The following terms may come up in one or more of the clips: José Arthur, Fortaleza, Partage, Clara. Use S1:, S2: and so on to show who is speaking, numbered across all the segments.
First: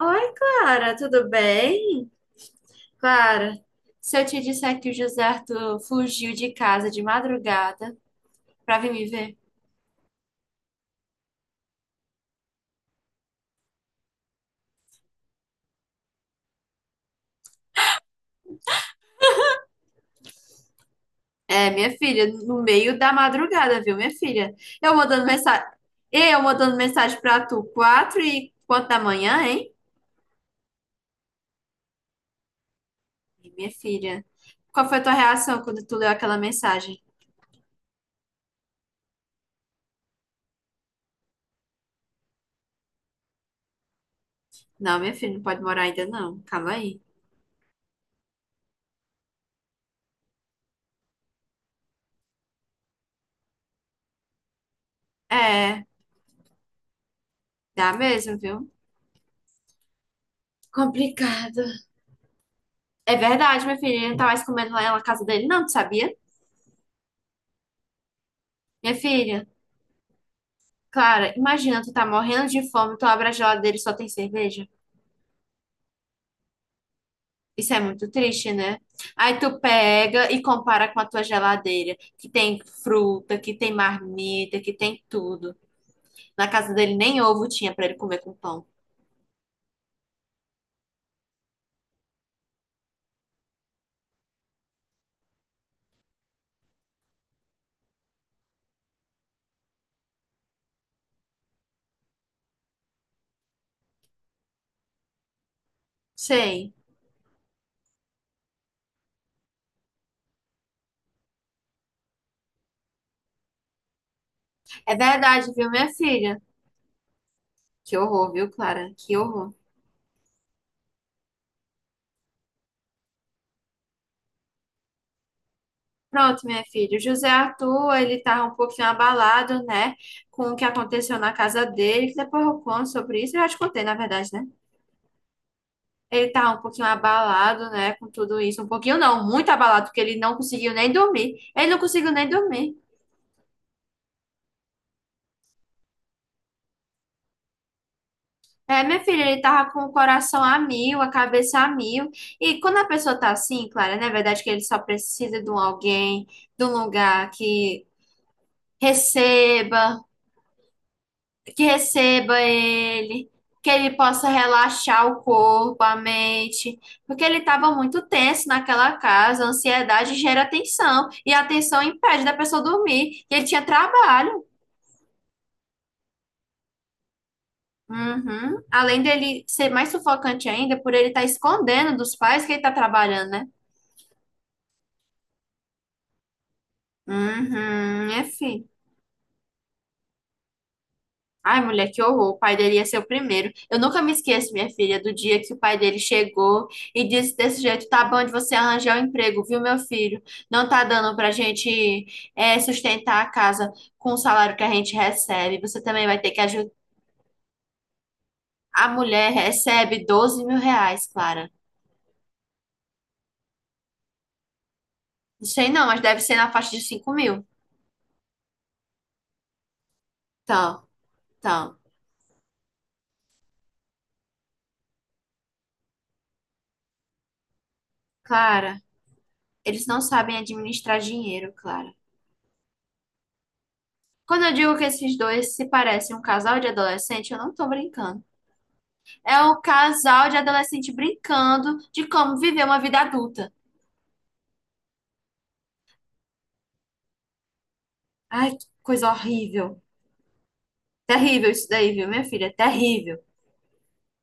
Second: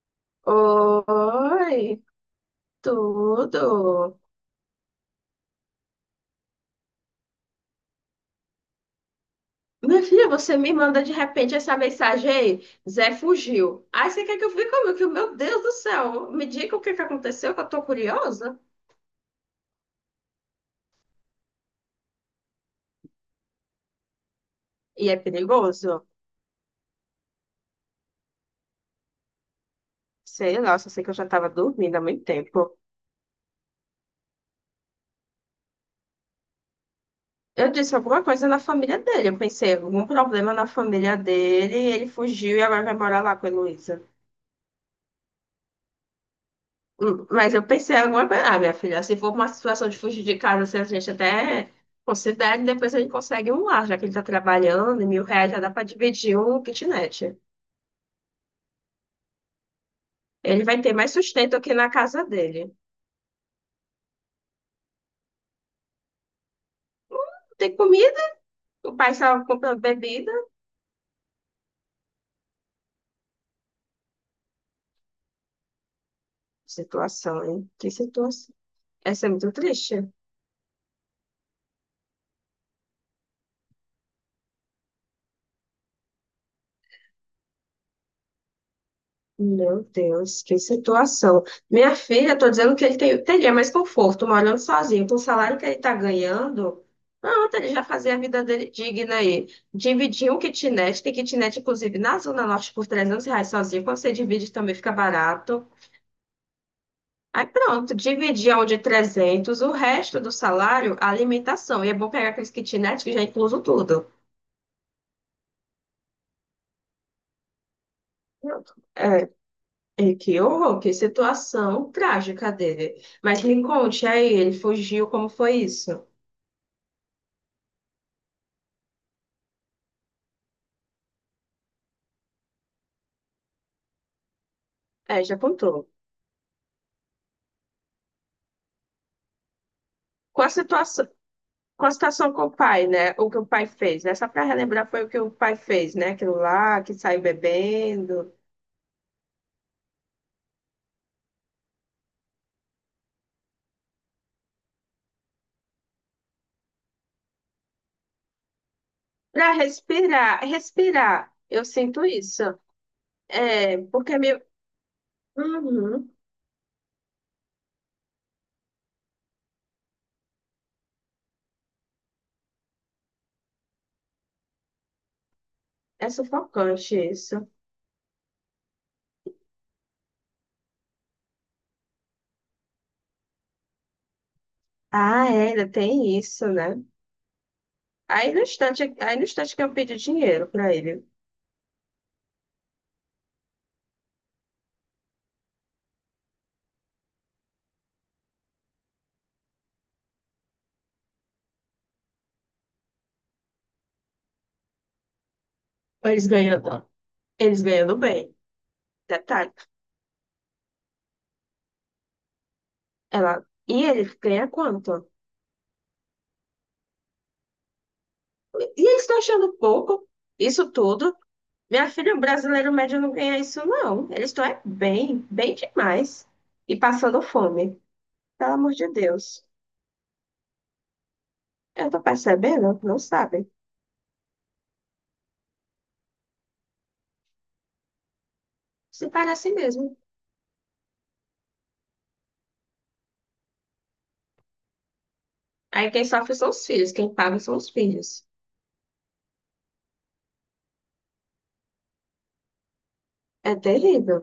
S1: Oi, Clara, tudo
S2: Oi,
S1: bem? Clara, se
S2: tudo.
S1: eu te disser que o José Arthur fugiu de casa de madrugada pra vir me ver?
S2: Minha filha, você me manda de repente essa mensagem aí. Zé fugiu. Aí você quer que eu fique como? Que, meu Deus do céu, me diga o que que aconteceu, que eu tô curiosa.
S1: É, minha filha, no meio da madrugada, viu, minha filha? Eu
S2: E é
S1: mandando mensagem,
S2: perigoso?
S1: eu mandando mensagem pra tu, quatro e quanto da manhã, hein?
S2: Sei lá, só sei que eu já tava dormindo há muito tempo.
S1: E, minha filha, qual foi a tua reação quando tu leu aquela mensagem?
S2: Eu disse alguma coisa na família dele. Eu pensei, algum problema na família dele, ele fugiu e agora vai morar lá com a Heloísa.
S1: Não, minha filha, não pode morar ainda não, calma aí.
S2: Mas eu pensei em alguma coisa, ah, minha filha, se for uma situação de fugir de casa, se a gente até considera, e depois a gente consegue um lar, já que ele está trabalhando, e 1.000 reais já dá para
S1: É,
S2: dividir um kitnet.
S1: dá mesmo, viu?
S2: Ele vai ter mais sustento
S1: Complicado.
S2: aqui na casa dele.
S1: É verdade, minha filha, ele não tá mais comendo lá na casa dele, não, tu sabia?
S2: Não tem comida,
S1: Minha
S2: o pai estava
S1: filha,
S2: comprando bebida.
S1: Clara, imagina, tu tá morrendo de fome, tu abre a geladeira e só tem cerveja.
S2: Situação, hein?
S1: Isso é
S2: Que
S1: muito triste,
S2: situação.
S1: né?
S2: Essa é
S1: Aí
S2: muito
S1: tu
S2: triste.
S1: pega e compara com a tua geladeira, que tem fruta, que tem marmita, que tem tudo. Na casa dele nem ovo tinha pra ele comer com pão.
S2: Meu Deus, que situação. Minha filha, estou dizendo que ele teria mais conforto morando sozinho. Com o salário que ele está ganhando, pronto, ele já fazia a vida dele digna aí. Dividir um kitnet, tem kitnet, inclusive, na Zona Norte por 300 reais sozinho. Quando você divide, também fica barato.
S1: Sei.
S2: Aí pronto, dividir onde 300 o resto do salário, a alimentação. E é bom pegar aqueles kitnet que já é incluso tudo.
S1: É verdade, viu, minha filha? Que horror, viu,
S2: Pronto.
S1: Clara? Que horror.
S2: É, que horror, que situação trágica dele. Mas me conte aí, ele fugiu, como foi isso?
S1: Pronto, minha filha. O José Arthur, ele tá um pouquinho abalado, né? Com o que aconteceu na casa dele, que depois eu conto sobre isso. Eu já te contei, na verdade, né?
S2: É, já contou.
S1: Ele tá um pouquinho abalado, né, com tudo isso. Um pouquinho não, muito abalado, porque ele não
S2: Com a
S1: conseguiu nem
S2: situação,
S1: dormir. Ele não
S2: com a
S1: conseguiu nem
S2: situação com o
S1: dormir.
S2: pai, né? O que o pai fez, né? Só para relembrar, foi o que o pai fez, né? Aquilo lá, que saiu bebendo.
S1: É, minha filha, ele tava com o coração a mil, a cabeça a mil. E quando a pessoa tá assim, Clara, não é verdade que ele só precisa de um alguém, de um lugar
S2: Para
S1: receba,
S2: respirar, respirar,
S1: que
S2: eu sinto
S1: receba
S2: isso.
S1: ele, que
S2: É,
S1: ele
S2: porque é
S1: possa
S2: meio.
S1: relaxar o corpo, a
S2: Uhum,
S1: mente, porque ele estava muito tenso naquela casa, a ansiedade gera tensão, e a tensão impede da pessoa dormir, e ele tinha trabalho.
S2: é sufocante isso.
S1: Uhum. Além dele ser mais sufocante ainda, por ele estar escondendo dos pais que ele está trabalhando, né?
S2: Ah, é, ainda tem isso, né?
S1: Uhum, é,
S2: Aí no
S1: filho.
S2: instante, aí no instante que eu pedi dinheiro para ele,
S1: Ai, mulher, que horror. O pai dele ia ser o primeiro. Eu nunca me esqueço, minha filha, do dia que o pai dele chegou e disse desse jeito: tá bom de você arranjar um emprego, viu, meu filho? Não tá dando pra gente é, sustentar a casa com o salário que a gente recebe. Você também vai
S2: eles
S1: ter que ajudar.
S2: ganhando, eles ganhando bem.
S1: A mulher
S2: Detalhe.
S1: recebe R$ 12.000, Clara.
S2: Ela, e ele ganha quanto?
S1: Não sei não, mas deve ser na faixa de 5.000.
S2: E eles estão achando pouco isso
S1: Então,
S2: tudo.
S1: então,
S2: Minha filha, o brasileiro médio não ganha isso, não. Eles estão é bem, bem demais. E passando fome. Pelo amor
S1: Clara,
S2: de Deus.
S1: eles não sabem administrar dinheiro,
S2: Eu
S1: Clara.
S2: tô percebendo, não sabem.
S1: Quando eu digo que esses dois se parecem um casal de adolescente, eu não tô brincando.
S2: Se
S1: É
S2: parece
S1: um
S2: mesmo.
S1: casal de adolescente brincando de como viver uma vida adulta.
S2: Aí quem sofre são os filhos, quem paga são os filhos.
S1: Ai, que coisa horrível. Terrível isso daí, viu, minha filha? Terrível.
S2: É terrível.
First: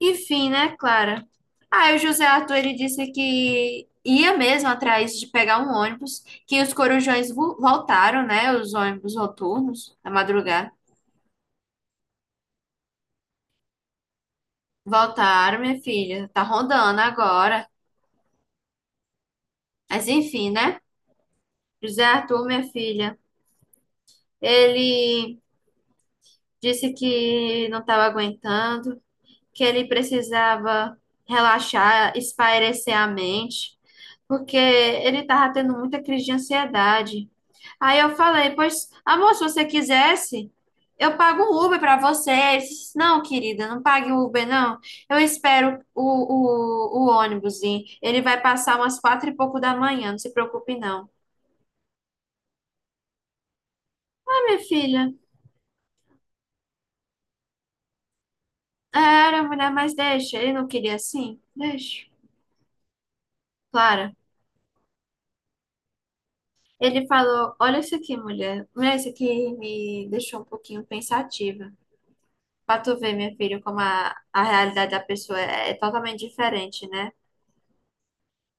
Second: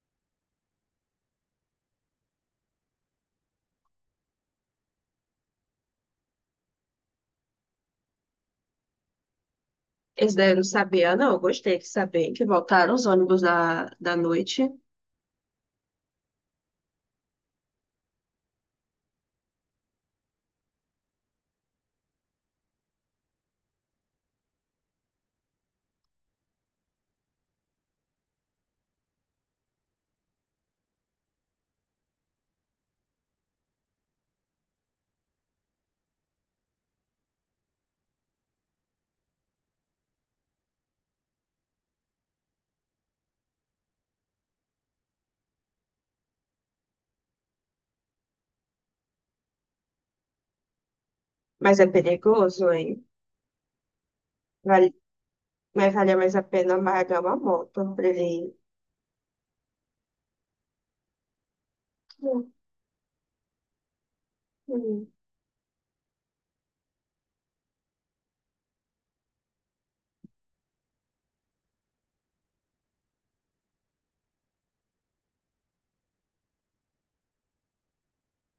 S1: Enfim, né, Clara? Aí o José Arthur, ele disse que ia mesmo atrás de pegar um ônibus, que os corujões voltaram, né? Os ônibus noturnos, na
S2: Eles daí eu não
S1: madrugada.
S2: sabia, não. Eu gostei de saber que voltaram os ônibus da noite.
S1: Voltaram, minha filha. Tá rondando agora. Mas enfim, né? José Arthur, minha filha, ele disse que não estava aguentando que ele precisava relaxar, espairecer a mente, porque ele estava tendo muita crise de ansiedade. Aí eu falei, pois, amor, se você quisesse, eu pago o Uber para você. Ele disse, não, querida, não pague o Uber, não. Eu espero o ônibus ir. Ele vai passar umas quatro e pouco da manhã, não se preocupe, não.
S2: Mas é perigoso, hein?
S1: Ah, minha
S2: Vale
S1: filha,
S2: Mas valia mais a pena amargar uma moto pra ele.
S1: é, era mulher, mas deixa. Ele não queria assim? Deixa.
S2: Hum,
S1: Clara.
S2: hum.
S1: Ele falou: Olha isso aqui, mulher. Mulher, isso aqui me deixou um pouquinho pensativa. Pra tu ver, minha filha, como a realidade da pessoa é totalmente diferente, né?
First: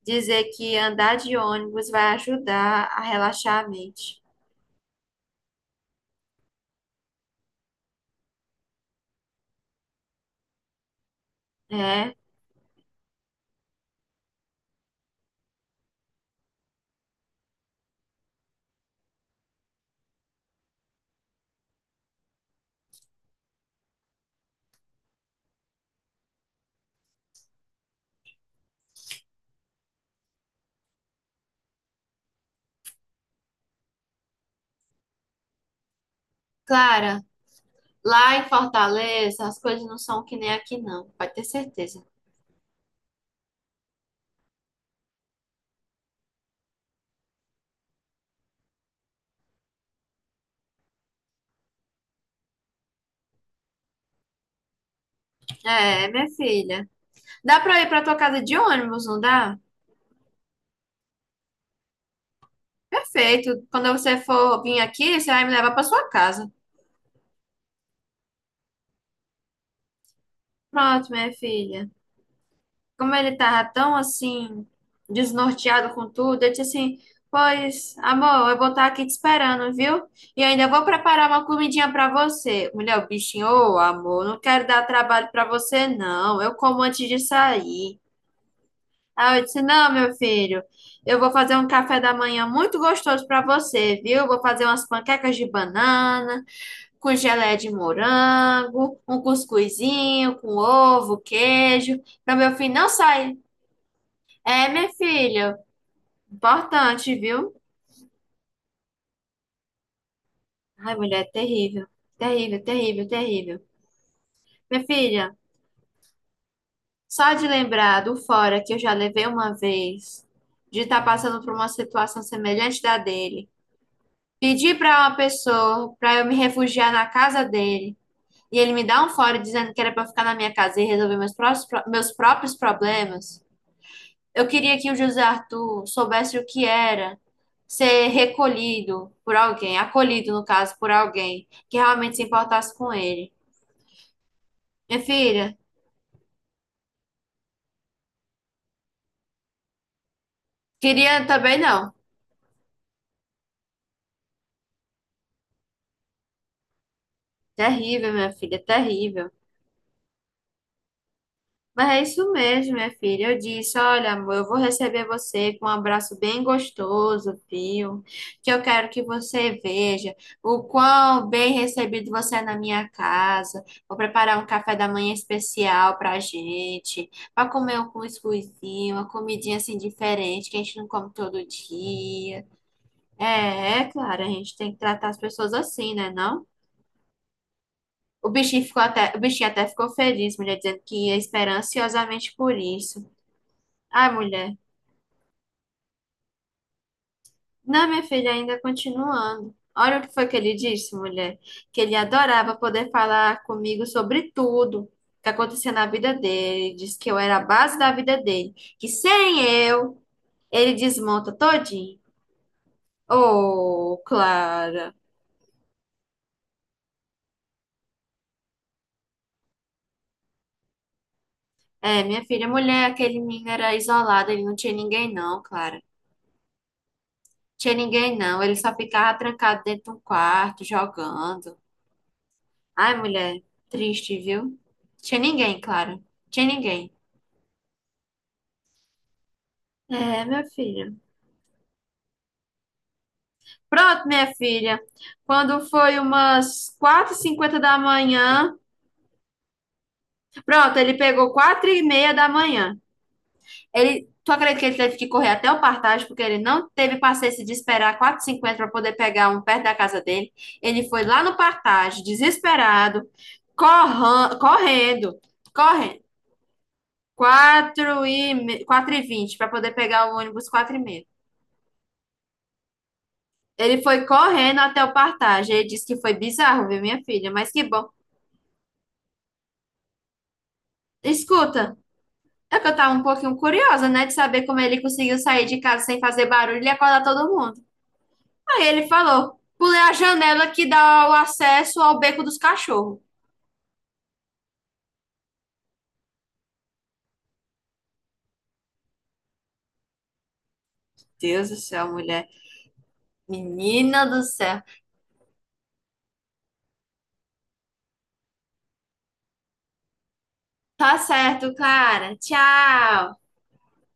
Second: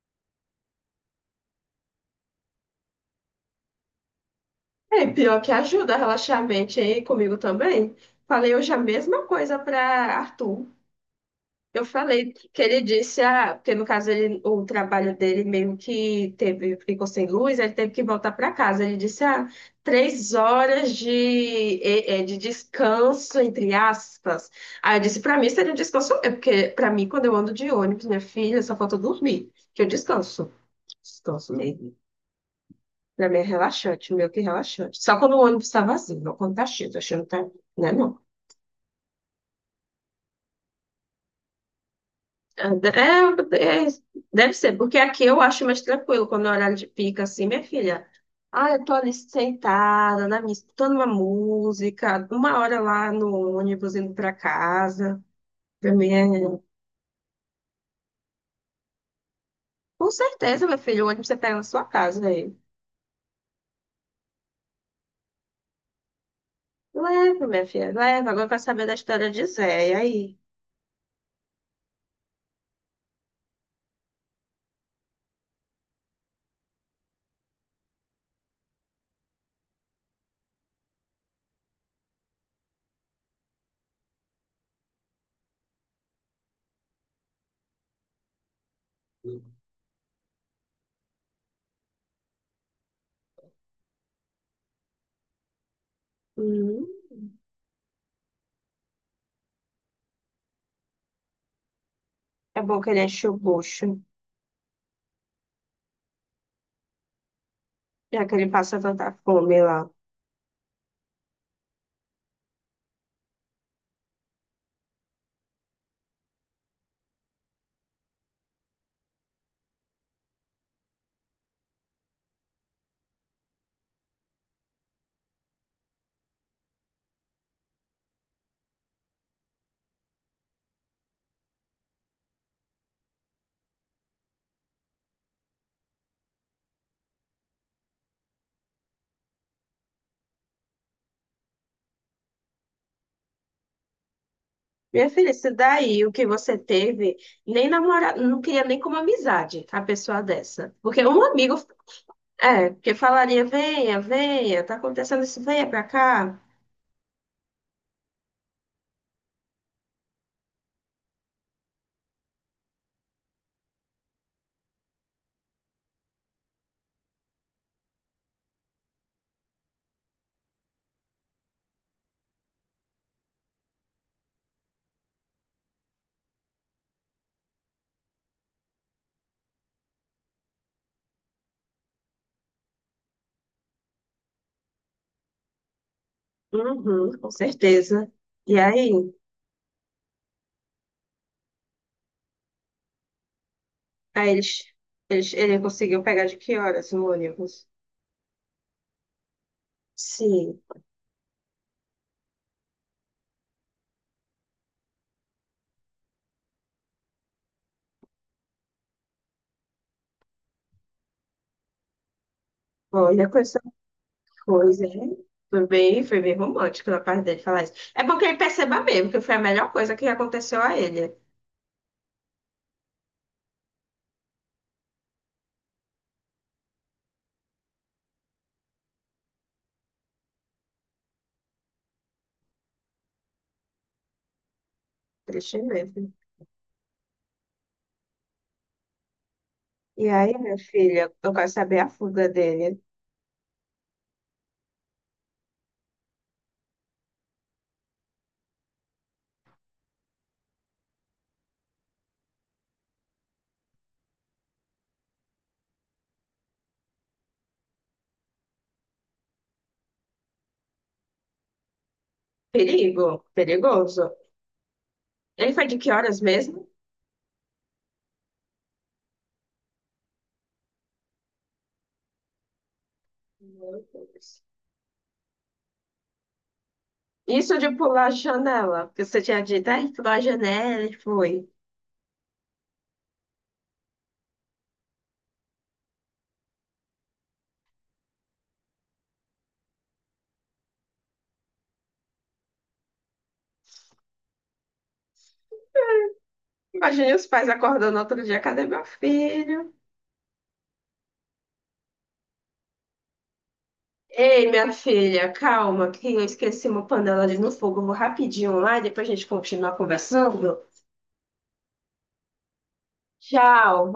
S1: Dizer que andar de ônibus vai ajudar a relaxar a mente.
S2: É, pior que ajuda a relaxar a mente, hein? Comigo também. Falei hoje a mesma coisa para Arthur. Eu
S1: É.
S2: falei que ele disse, ah, porque no caso ele, o trabalho dele meio que teve, ficou sem luz, ele teve que voltar para casa. Ele disse, ah, 3 horas de, de descanso, entre aspas. Aí eu disse, para mim seria um descanso, é porque para mim, quando eu ando de ônibus, minha filha, só falta dormir, que eu descanso. Gosto mesmo. Pra mim é relaxante, meio que relaxante. Só quando o ônibus tá vazio, não quando tá cheio. Tô
S1: Clara,
S2: achando que tá. Né, não.
S1: lá em Fortaleza, as coisas não são que nem aqui, não. Pode ter certeza.
S2: É, é, deve ser, porque aqui eu acho mais tranquilo quando é horário de pica, assim, minha filha. Ah, eu tô ali sentada, na minha, escutando uma música, uma hora lá no ônibus indo pra casa. Pra
S1: É,
S2: mim
S1: minha
S2: é.
S1: filha. Dá pra ir pra tua casa de ônibus, não dá?
S2: Com certeza, meu filho, o ônibus você pega na sua casa aí.
S1: Perfeito. Quando você for vir aqui, você vai me levar pra sua casa.
S2: Leva, minha filha, leva. Agora eu quero saber da história de Zé. E aí?
S1: Pronto, minha filha. Como ele tava tão assim, desnorteado com tudo, eu disse assim: Pois, amor, eu vou estar aqui te esperando, viu? E ainda vou preparar uma comidinha pra você. Mulher, o bichinho, ô amor, não quero dar trabalho pra você, não. Eu como antes de sair. Aí eu disse: Não, meu filho, eu vou fazer um café da manhã muito gostoso pra você, viu? Vou fazer umas panquecas de banana,
S2: Hum,
S1: com geleia de morango, um cuscuzinho com ovo, queijo. Pra meu
S2: é
S1: filho
S2: bom
S1: não
S2: que ele enche o
S1: sair.
S2: bucho.
S1: É, minha filha, importante, viu?
S2: Já que ele passa tanta fome lá.
S1: Ai, mulher, é terrível. Terrível, terrível, terrível. Minha filha, só de lembrar do fora que eu já levei uma vez, de estar passando por uma situação semelhante da dele, pedir para uma pessoa para eu me refugiar na casa dele, e ele me dá um fora dizendo que era para ficar na minha casa e resolver meus próprios problemas. Eu queria que o José Arthur soubesse o que era ser recolhido por alguém, acolhido, no caso, por alguém que realmente se importasse com ele. Minha
S2: Minha filha, isso
S1: filha,
S2: daí, o que você teve, nem namorado, não queria nem como amizade a pessoa dessa. Porque um
S1: queria
S2: amigo,
S1: também não.
S2: é, porque falaria, venha, venha, tá acontecendo isso, venha pra cá.
S1: Terrível, minha filha, terrível. Mas é isso mesmo, minha filha. Eu disse: olha, amor, eu vou receber você com um abraço bem gostoso, viu? Que eu quero que você veja o quão bem recebido você é na minha casa. Vou preparar um café da manhã especial pra gente, pra comer um cuscuzinho, uma comidinha assim diferente, que a gente não come todo dia. É, é claro, a gente tem que tratar as pessoas assim, né, não?
S2: Uhum, com certeza.
S1: O
S2: E
S1: bichinho ficou
S2: aí,
S1: até, o bichinho até ficou feliz, mulher, dizendo que ia esperar ansiosamente por isso. Ai,
S2: aí
S1: mulher.
S2: eles, ele conseguiu pegar de que horas no ônibus?
S1: Não, minha filha, ainda continuando. Olha o que foi que ele
S2: Sim,
S1: disse, mulher. Que ele adorava poder falar comigo sobre tudo que acontecia na vida dele. Disse que eu era a base da vida dele. Que sem eu, ele desmonta todinho.
S2: olha com essa
S1: Oh,
S2: coisa,
S1: Clara.
S2: hein? Foi bem romântico da parte dele falar isso. É bom que ele perceba mesmo que foi a melhor coisa que aconteceu a ele.
S1: É, minha filha, mulher, aquele menino era isolado. Ele não tinha ninguém, não, Clara. Tinha ninguém, não. Ele só ficava trancado dentro de um quarto, jogando. Ai, mulher, triste, viu? Tinha ninguém,
S2: Triste
S1: Clara.
S2: mesmo.
S1: Tinha ninguém.
S2: E
S1: É,
S2: aí,
S1: minha
S2: minha
S1: filha.
S2: filha, eu quero saber a fuga dele.
S1: Pronto, minha filha. Quando foi umas 4:50 da manhã. Pronto, ele pegou 4:30 da manhã. Ele, tu acredita que ele teve que correr até o Partage, porque ele não teve paciência de esperar 4:50 para poder pegar um perto da casa dele. Ele foi lá no Partage, desesperado,
S2: Perigo, perigoso.
S1: correndo,
S2: Ele foi de que
S1: correndo.
S2: horas mesmo?
S1: 4:20 para poder pegar o ônibus 4:30. Ele
S2: Meu
S1: foi
S2: Deus.
S1: correndo até o Partage. Ele disse que foi bizarro, viu, minha filha? Mas
S2: Isso
S1: que
S2: de
S1: bom.
S2: pular a janela, porque você tinha dito, ai, pulou a janela e foi.
S1: Escuta, é que eu tava um pouquinho curiosa, né, de saber como ele conseguiu sair de casa sem fazer barulho e acordar todo mundo. Aí ele falou: pulei a janela que dá o acesso ao beco dos cachorros.
S2: Imagine os pais acordando outro dia, cadê meu filho?
S1: Deus do céu, mulher. Menina do
S2: Ei,
S1: céu.
S2: minha filha, calma, que eu esqueci uma panela ali no fogo. Eu vou rapidinho lá e depois a gente continua conversando.
S1: Tá certo, cara. Tchau.
S2: Tchau,